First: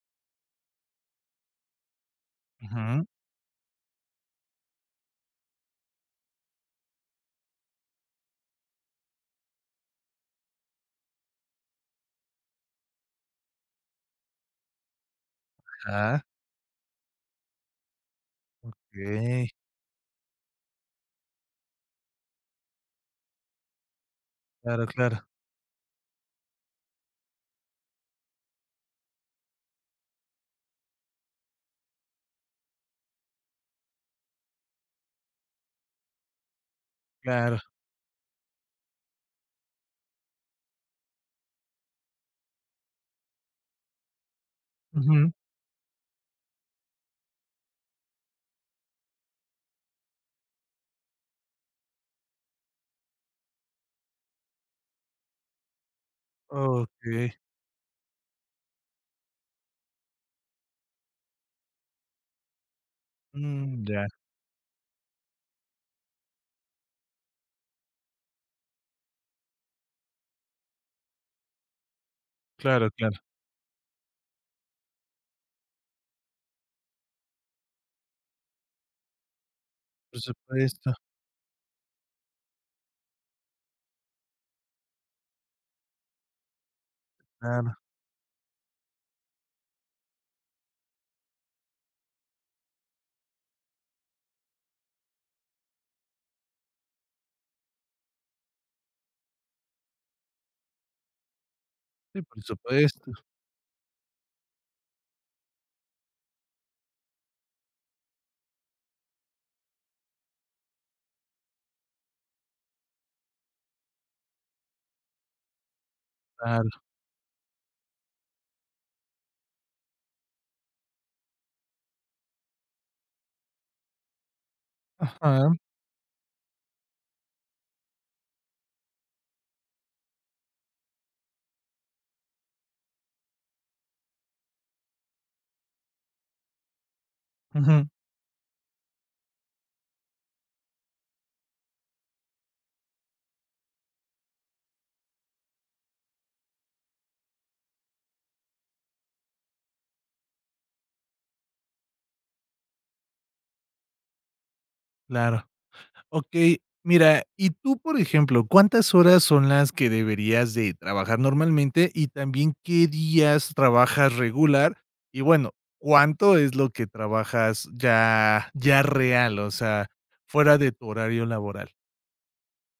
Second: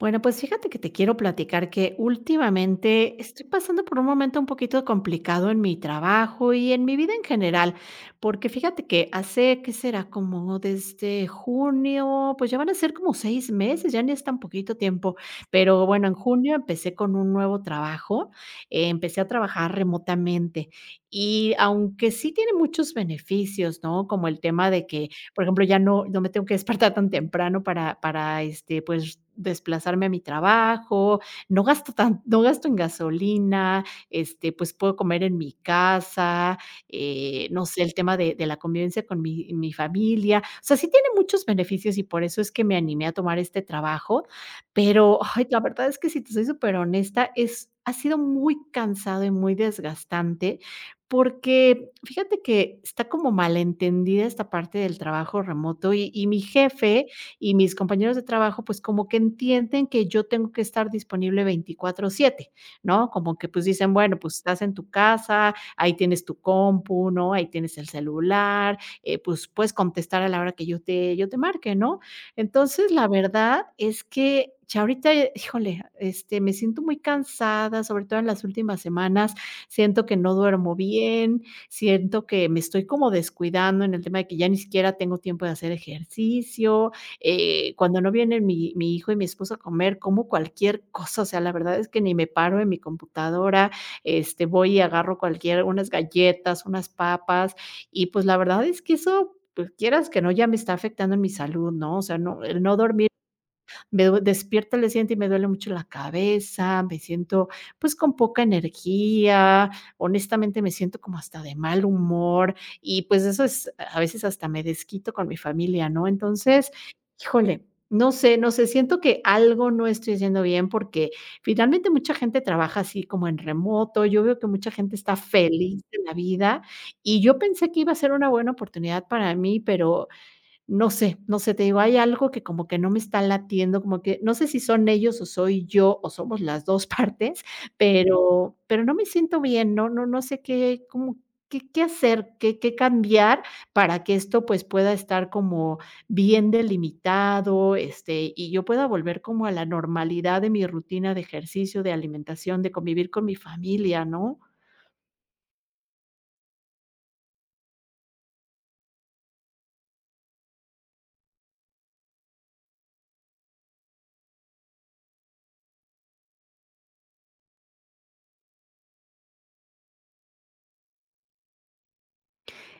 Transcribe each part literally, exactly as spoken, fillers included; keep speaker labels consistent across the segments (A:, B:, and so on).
A: Bueno, pues fíjate que te quiero platicar que
B: Ujú.
A: últimamente estoy pasando por un momento un poquito complicado en mi trabajo y en mi vida en general, porque fíjate que hace, ¿que será?, como desde junio, pues ya van a ser como seis meses, ya ni es tan poquito tiempo, pero bueno, en
B: Ajá.
A: junio empecé con un nuevo trabajo, empecé a
B: Okey.
A: trabajar remotamente y aunque sí tiene muchos beneficios, ¿no?, como el tema
B: Claro,
A: de que,
B: claro.
A: por ejemplo, ya no no me tengo que despertar tan temprano para para, este, pues r desplazarme a mi trabajo, no gasto tan no gasto en gasolina, este, pues puedo comer en mi casa, eh,
B: Claro.
A: no sé, el tema de de la convivencia con mi mi familia, o sea, sí tiene muchos beneficios y por eso es que me animé a tomar este trabajo. Pero,
B: Ujú.
A: ay, la verdad es que si te soy superhonesta es ha sido muy cansado y muy desgastante porque, fíjate que está como mal entendida esta parte del trabajo remoto y y mi jefe
B: Okey.
A: y mis compañeros de trabajo, pues como que entienden que yo tengo que estar disponible veinticuatro siete ¿no?, como que, pues
B: Mm,
A: dicen:
B: ya.
A: "Bueno, pues estás en tu casa, ahí tienes tu compu, ¿no?, ahí tienes el celular, eh, pues puedes contestar a la hora que yo te yo te marque, ¿no?".
B: Claro,
A: Entonces, la
B: claro.
A: verdad es que ya ahorita, eh, híjole, este, me siento muy cansada, sobre todo en las últimas semanas siento que
B: Por
A: no duermo
B: supuesto.
A: bien. Siento que me estoy como descuidando en el tema de que ya ni siquiera tengo tiempo de hacer ejercicio, eh,
B: Claro.
A: cuando no vienen mi mi hijo y mi esposo a comer como cualquier cosa. O sea, la verdad es que ni me paro de mi computadora, este, voy y agarro cualquier unas galletas, unas papas y pues, la verdad, es que eso, pues, quieras que no, ya me está afectando en mi salud, ¿no? O sea,
B: Sí, por
A: no el no dormir,
B: supuesto.
A: me du despierto al día siguiente y me duele mucho la cabeza, me siento, pues, con poca energía, honestamente, me siento como hasta de mal humor y, pues, eso es a veces hasta me desquito con mi familia, ¿no?
B: Claro.
A: Entonces, híjole, no sé no sé, siento que algo no estoy haciendo bien porque, finalmente, mucha gente trabaja así como en remoto. Yo veo que mucha gente está
B: Ajá.
A: feliz de la vida y yo pensé que iba a ser una buena oportunidad para mí, pero no sé no sé, te digo, hay algo que como que no me está latiendo, como que no sé si son ellos o soy yo o somos las dos partes,
B: Ujú.
A: pero pero no me siento bien. No no no sé qué, ¿cómo qué qué hacer, qué qué cambiar para que esto, pues, pueda estar como bien delimitado, este, y yo pueda volver como a la normalidad de mi rutina de ejercicio, de alimentación, de convivir con mi familia, no?
B: Claro. Okey, mira, y tú, por ejemplo, ¿cuántas horas son las que deberías de trabajar normalmente y también qué días trabajas regular? Y bueno, ¿cuánto es lo que trabajas ya ya real, o sea, fuera de tu horario laboral?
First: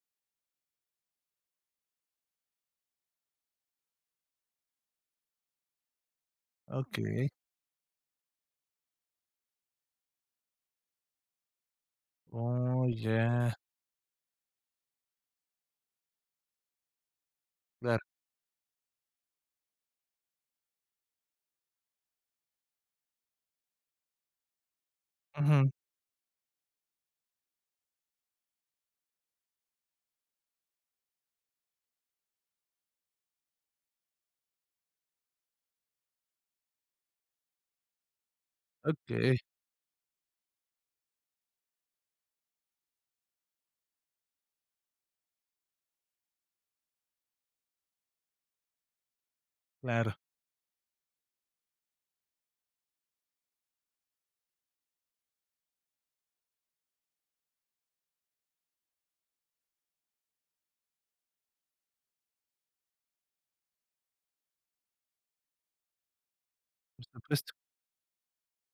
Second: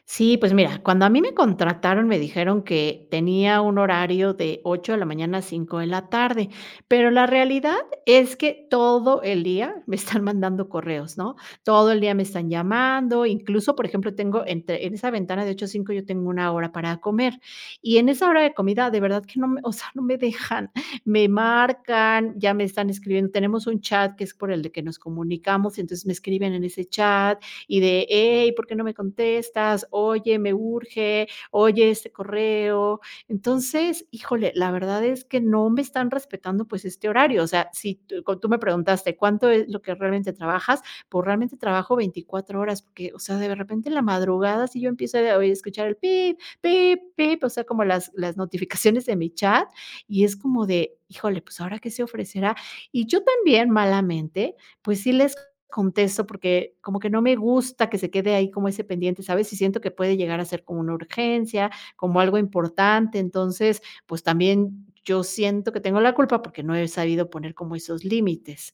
A: Sí, pues mira, cuando a mí me contrataron, me dijeron que tenía un horario de ocho de la mañana a cinco de la tarde, pero la
B: Okey.
A: realidad es que todo el día me están mandando correos, ¿no? Todo el día me están
B: Oh,
A: llamando.
B: ya.
A: Incluso, por ejemplo, tengo entre en esa ventana de ocho a cinco yo tengo una hora para comer, y
B: Claro.
A: en esa hora de comida, de verdad que no me, o sea, no me dejan, me marcan, ya me están escribiendo. Tenemos un chat que es por el que nos
B: Ujú.
A: comunicamos, entonces me escriben en ese chat, y de: "Hey, ¿por qué no me contestas? Oye, me urge. Oye, este correo", entonces, híjole, la verdad es que no me están respetando, pues, este horario. O sea, si con tú me preguntaste:
B: Okey.
A: ¿cuánto es lo que realmente trabajas? Pues realmente trabajo veinticuatro horas, porque, o sea, de repente en la madrugada, si yo empiezo a oi escuchar pip, pip, pip, o sea, como las las notificaciones de mi chat,
B: Claro.
A: es como de híjole, pues, ¿ahora qué se ofrecerá?, y yo también malamente, pues, sí les contesto porque como que no me gusta que se quede ahí como ese pendiente, ¿sabes? Y siento que puede llegar a ser como una urgencia, como algo importante. Entonces, pues, también yo siento que tengo la culpa porque no he
B: Por
A: sabido
B: supuesto.
A: poner como esos límites.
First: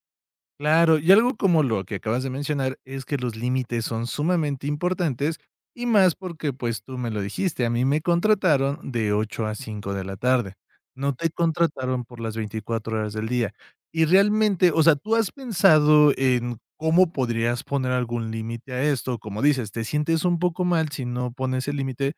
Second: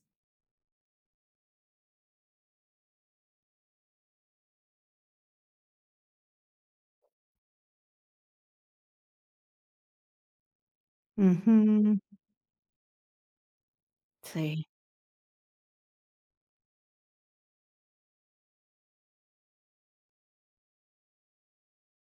B: Claro, y algo como lo que acabas de mencionar, es que los límites son sumamente importantes, y más porque, pues, tú me lo dijiste: "A mí me contrataron de ocho a cinco de la tarde", no te
A: Ujú.
B: contrataron por las veinticuatro horas del día, y
A: Sí.
B: realmente o sea, tú has pensado en, cómo podrías poner algún límite a esto, como dices, te sientes un poco mal si no pones el límite,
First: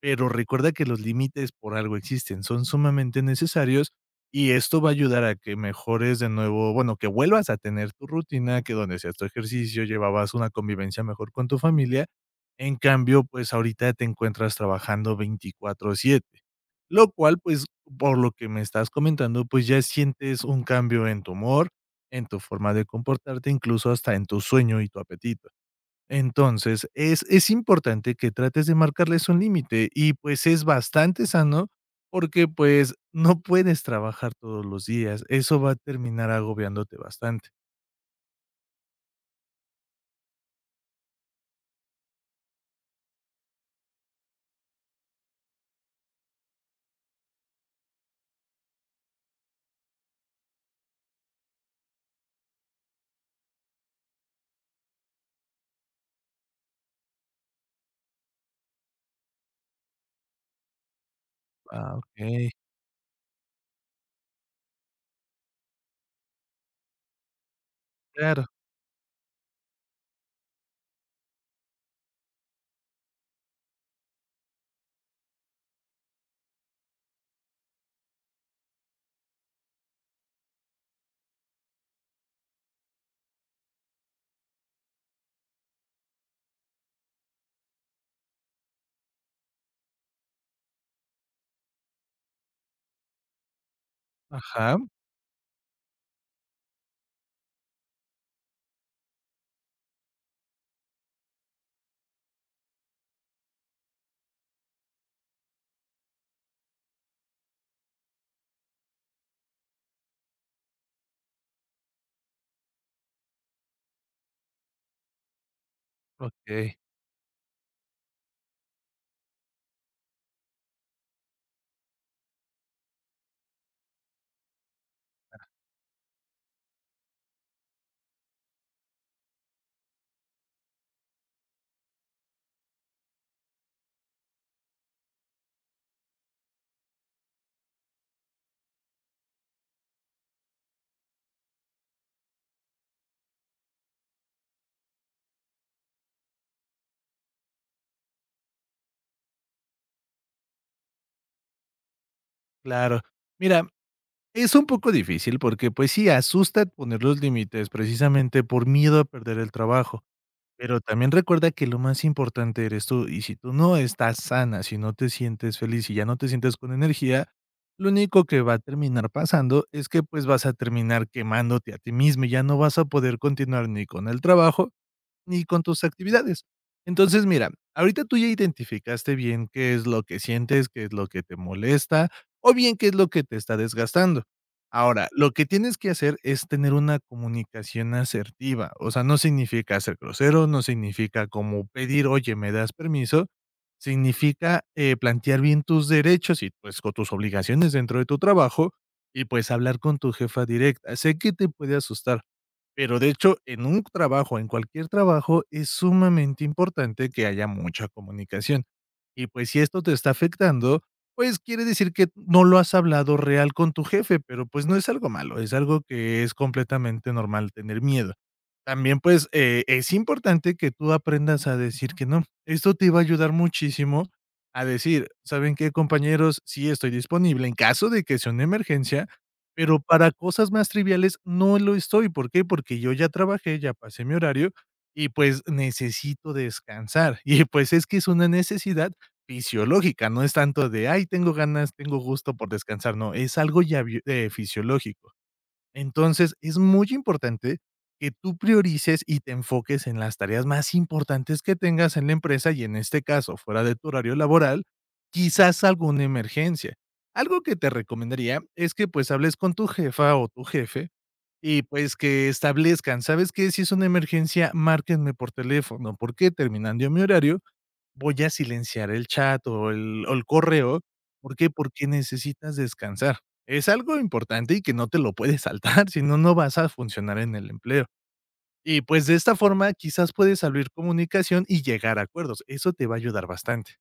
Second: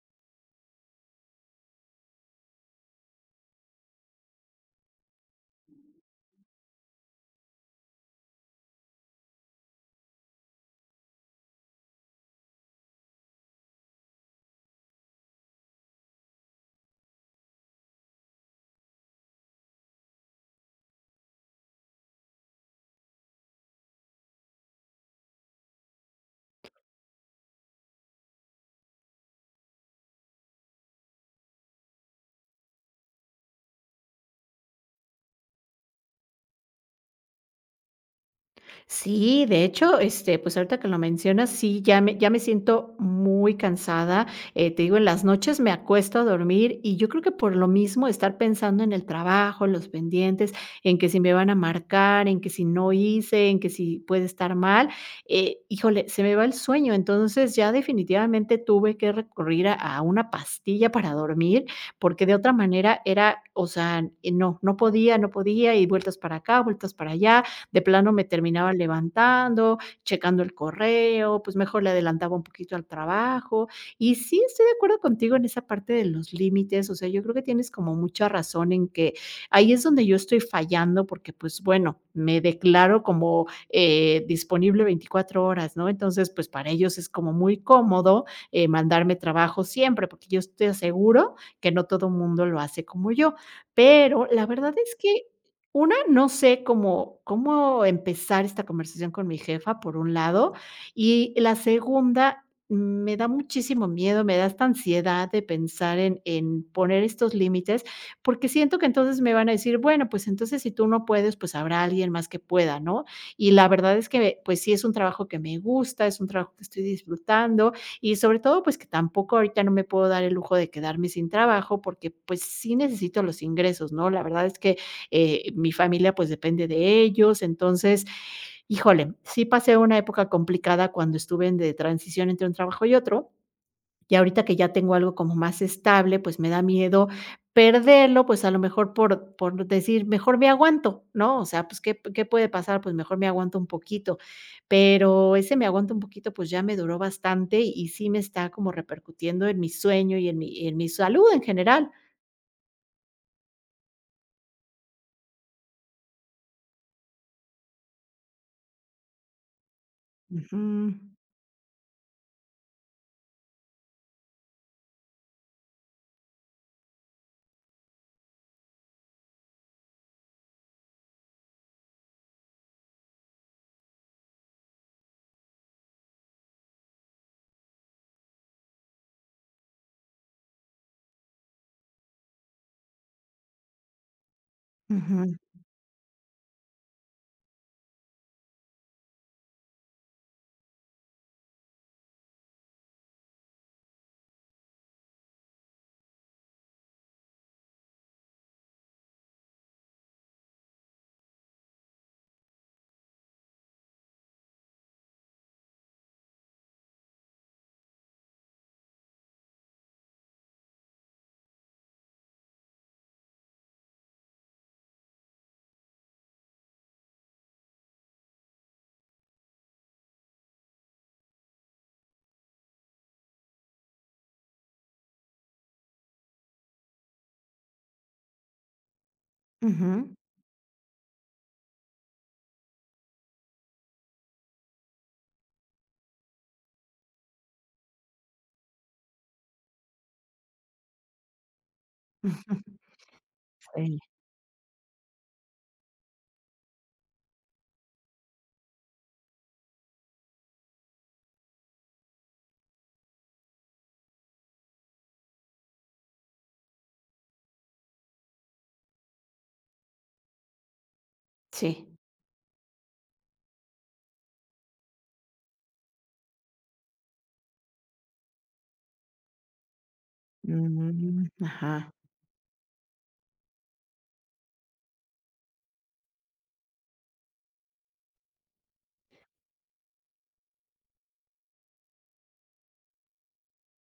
B: pero recuerda que los límites por algo existen, son sumamente necesarios, y esto va a ayudar a que mejores de nuevo bueno, que vuelvas a tener tu rutina que donde hacías tu ejercicio, llevabas una convivencia mejor con tu familia, en cambio, pues, ahorita te encuentras trabajando veinticuatro siete lo cual, pues, por lo que me estás comentando, pues, ya sientes un cambio en tu humor, en tu forma de comportarte, incluso hasta en tu sueño y tu apetito, entonces es es importante que trates de marcarles un límite y, pues, es bastante sano, porque, pues, no puedes trabajar todos los días, eso va a terminar agobiándote bastante.
A: Sí, de hecho, este, pues. ahorita que lo mencionas, sí, ya me ya me siento muy cansada. Eh, te digo, en las noches me acuesto a dormir, y yo creo que por lo mismo estar pensando en el trabajo, los pendientes en que si me van a marcar en que si no hice, en que si puede estar mal, eh, híjole, se me va el sueño. Entonces, ya definitivamente tuve que recurrir a a una pastilla para dormir,
B: Ah,
A: porque de
B: okey.
A: otra manera era, o sea, eh, no, no podía no podía. Y vueltas para acá, vueltas para allá, de plano me
B: Claro.
A: terminaba levantando, checando el correo. Pues, mejor le adelantaba un poquito al trabajo, y sí, estoy de acuerdo contigo en esa parte de los límites. O sea, yo creo que tienes como mucha razón en que, ahí es donde yo estoy fallando, porque, pues, bueno, me declaro como, eh, disponible veinticuatro horas, ¿no? Entonces, pues, para ellos es como muy cómodo, eh, mandarme trabajo siempre, porque yo es te aseguro que no todo mundo lo hace como yo. Pero la verdad
B: Ajá.
A: es que, una, no sé, cómo cómo empezar esta conversación con mi jefa por un lado, y la segunda, me da muchísimo miedo, me da esta ansiedad de pensar en en poner estos límites, porque siento que entonces, me van a decir: "Bueno, pues, entonces, si tú no puedes, pues habrá alguien más que pueda", ¿no? Y la verdad es que, pues sí, es un trabajo que me gusta, es un trabajo que
B: Okey.
A: estoy disfrutando y sobre todo, pues que tampoco ahorita no me puedo dar el lujo de quedarme sin trabajo. Porque, pues, sí necesito los ingresos, ¿no?, la verdad es que,
B: Ah.
A: eh, mi familia pues depende de ellos. Entonces, híjole, sí pasé una época complicada cuando estuve en de transición entre un trabajo y otro. Y ahorita que ya tengo algo como más estable, pues me da miedo perderlo, pues a lo mejor por por decir, mejor me aguanto, ¿no? O sea, pues, ¿qué qué puede pasar?, pues, mejor me aguanto un poquito, pero ese me aguanta un poquito, pues, ya me duró bastante y sí me está como repercutiendo en mi sueño, y en mi en mi salud en general.
B: Claro. Mira, es un poco difícil porque pues sí, asusta poner los límites precisamente por miedo a perder el trabajo. Pero
A: Ujú.
B: también recuerda que lo más importante eres tú. Y si tú no estás sana, si no te sientes feliz y ya no te sientes con energía. Lo único que va a terminar pasando es que, pues, vas a terminar quemándote a ti misma y ya no vas a poder continuar ni con el trabajo ni con tus actividades. Entonces mira, ahorita tú ya identificaste bien qué es lo que sientes, qué es lo que te molesta, o bien, qué es lo que te está desgastando. Ahora lo
A: Ujú.
B: que tienes que hacer es tener una comunicación asertiva. O sea, no significa ser grosero. No significa como pedir: "Oye, me das permiso". Significa, eh, plantear bien tus derechos y, pues, con tus obligaciones dentro de tu trabajo y, pues, hablar con tu jefa directa. Sé que te puede asustar, pero, de hecho, en un trabajo, en cualquier trabajo, es sumamente importante que haya mucha comunicación. Y pues si esto te está afectando, pues quiere decir que no lo has hablado real con tu jefe, pero pues no es algo malo. Es algo que es completamente normal tener miedo. También, pues, eh, es importante que tú aprendas a decir que no. Esto te va a ayudar muchísimo a decir: "¿Saben qué, compañeros? Sí, estoy disponible en caso de que sea una emergencia, pero para
A: Ujú.
B: cosas más triviales no lo estoy". ¿Por qué? Porque yo ya trabajé, ya pasé mi horario y pues necesito descansar y pues es que es una necesidad fisiológica. No es tanto de: "Ay, tengo ganas. Tengo gusto por descansar". No, es algo ya,
A: Sí.
B: eh, fisiológico. Entonces es muy importante que tú priorices y te enfoques en las tareas más importantes que tengas en la empresa y, en este caso, fuera de tu horario laboral, quizás alguna emergencia. Algo que te recomendaría es que, pues, hables con tu jefa o tu jefe. Y
A: Sí.
B: pues que establezcan. ¿Sabes qué? Si es una emergencia, márquenme por teléfono. Porque, terminando mi horario, voy a silenciar el chat o el o el correo.
A: Ujú.
B: ¿Por qué? Porque
A: Ajá.
B: necesitas descansar. Es algo importante y que no te lo puedes saltar si no vas a funcionar en el empleo. Y pues de esta forma, quizás puedes abrir comunicación y llegar a acuerdos. Eso te va a ayudar bastante.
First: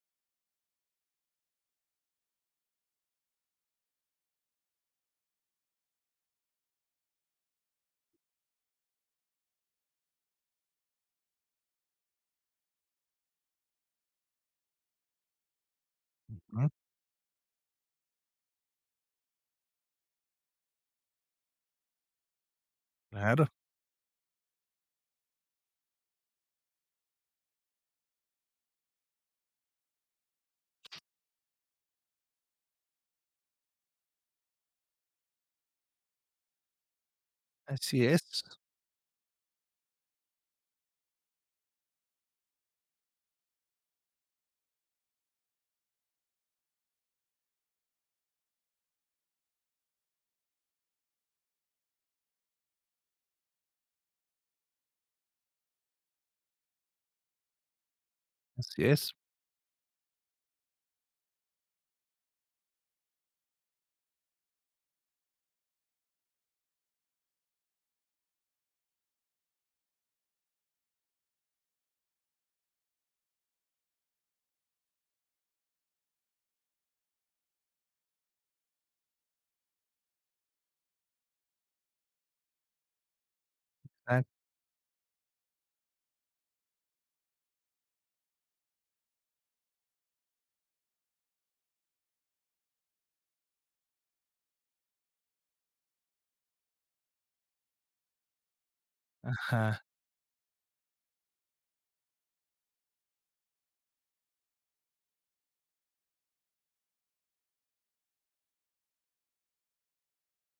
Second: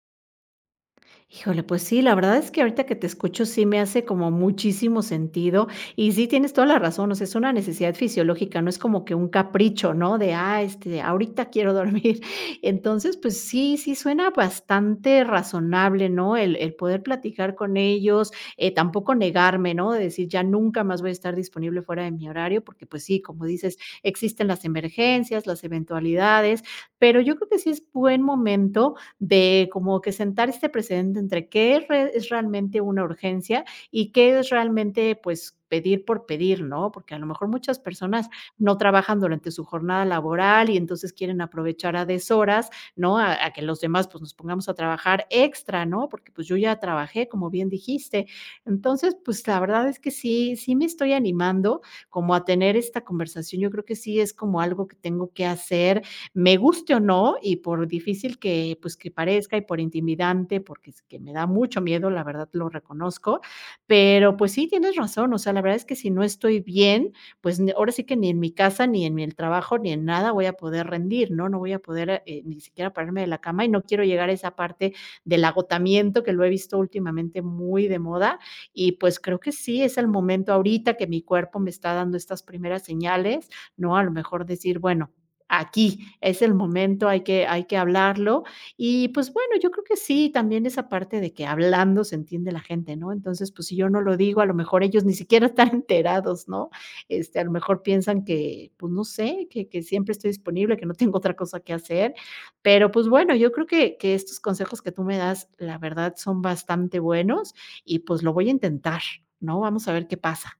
A: Híjole, pues sí, la verdad es que ahorita que te escucho sí me hace como muchísimo sentido. Y sí tienes toda la razón, o sea, es una necesidad fisiológica, no es como que un capricho, ¿no?, de: "Ah, este, ahorita quiero dormir". Entonces, pues, sí sí, suena bastante razonable, ¿no?, el
B: Ujú.
A: el poder platicar con ellos, eh, tampoco negarme, ¿no?, decir: "Ya nunca más voy a estar disponible fuera de mi horario", porque, pues sí, como
B: Claro.
A: dices, existen las emergencias, las eventualidades, pero yo creo que, sí es buen momento, de como que, sentar este precedente entre que es re es realmente una urgencia, y que es realmente, pues, pedir por pedir, ¿no? Porque a lo mejor muchas
B: Así es.
A: personas no trabajan durante su jornada laboral, y entonces, quieren aprovechar a deshoras, ¿no?, a que los demás, pues, nos pongamos a trabajar extra, ¿no? Porque, pues, yo ya trabajé, como bien dijiste. Entonces, pues, la verdad es que sí, sí me estoy animando como a tener esta conversación, yo creo que, sí es como algo que tengo que hacer, me guste, o no, y por difícil que,
B: Así
A: pues, que
B: es.
A: parezca, y por intimidante, porque es que me da mucho miedo, la verdad, lo reconozco, pero, pues, sí, tienes razón, o sea, la verdad es que, si no estoy bien, pues n ahora sí que ni en mi casa, ni en el trabajo, ni en nada voy a poder rendir, ¿no? No voy a poder, eh, ni siquiera, ponerme de la cama y no quiero llegar a esa parte del agotamiento, que lo he visto últimamente muy de moda. Y, pues, creo que sí, es el momento ahorita que mi cuerpo me está dando estas primeras señales, ¿no?, a lo
B: Ah.
A: mejor, decir: "Bueno, aquí es el momento, hay que hay que hablarlo". Y, pues, bueno, yo creo que sí, también esa parte de que, "Hablando se entiende la gente", ¿no?, entonces, pues, si yo no lo digo, a lo mejor, ellos ni siquiera están enterados, ¿no?, este, a lo mejor, piensan que, pues, no sé que
B: Ajá.
A: que siempre estoy disponible, que no tengo otra cosa que hacer, pero, pues, bueno, yo creo que que estos consejos que tú me das la verdad son bastante buenos y, pues, lo voy a intentar, ¿no?, vamos a ver qué pasa.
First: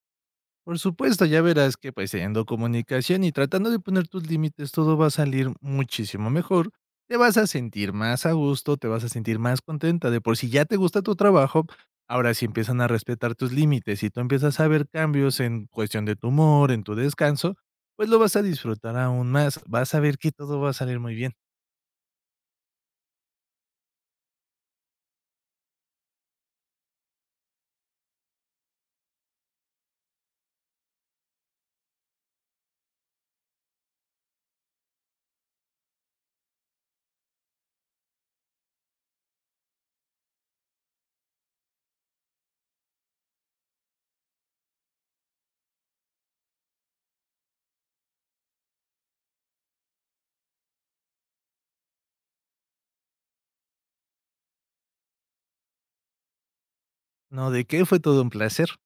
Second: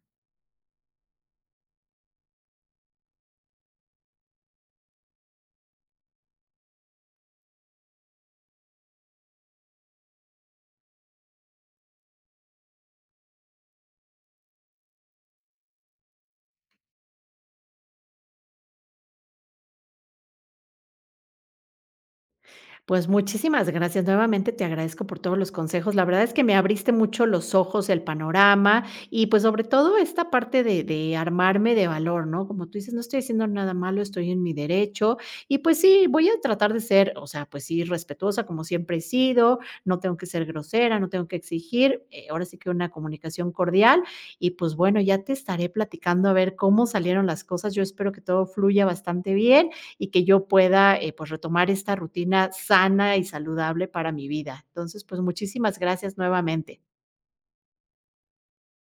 B: Por supuesto, ya verás que, pues, teniendo comunicación y tratando de poner tus límites, todo va a salir muchísimo mejor. Te vas a sentir más a gusto, te vas a sentir más contenta, de por si, ya te gusta tu trabajo, ahora, si empiezan a respetar tus límites, y tú empiezas a ver cambios en cuestión de tu humor, en tu descanso, pues, lo vas a disfrutar aún más, vas a ver que todo va a salir muy bien.
A: Pues, muchísimas gracias, nuevamente te agradezco por todos los consejos. La verdad es que me abriste mucho los ojos, el panorama y, pues, sobre todo esta parte de de armarme de valor, ¿no?, como tú dices, no estoy haciendo nada malo, estoy en mi derecho. Y, pues sí, voy a tratar de ser, o sea, pues sí, respetuosa como siempre he sido, no tengo que ser grosera, no tengo que exigir, eh, ahora sí que, una comunicación cordial. Y, pues, bueno, ya te estaré platicando a ver cómo salieron las cosas, yo espero que todo fluya bastante bien, y que yo pueda, eh, pues, retomar esta rutina sana y saludable para mi vida. Entonces, pues, muchísimas gracias nuevamente.
B: No, de qué, fue todo un placer.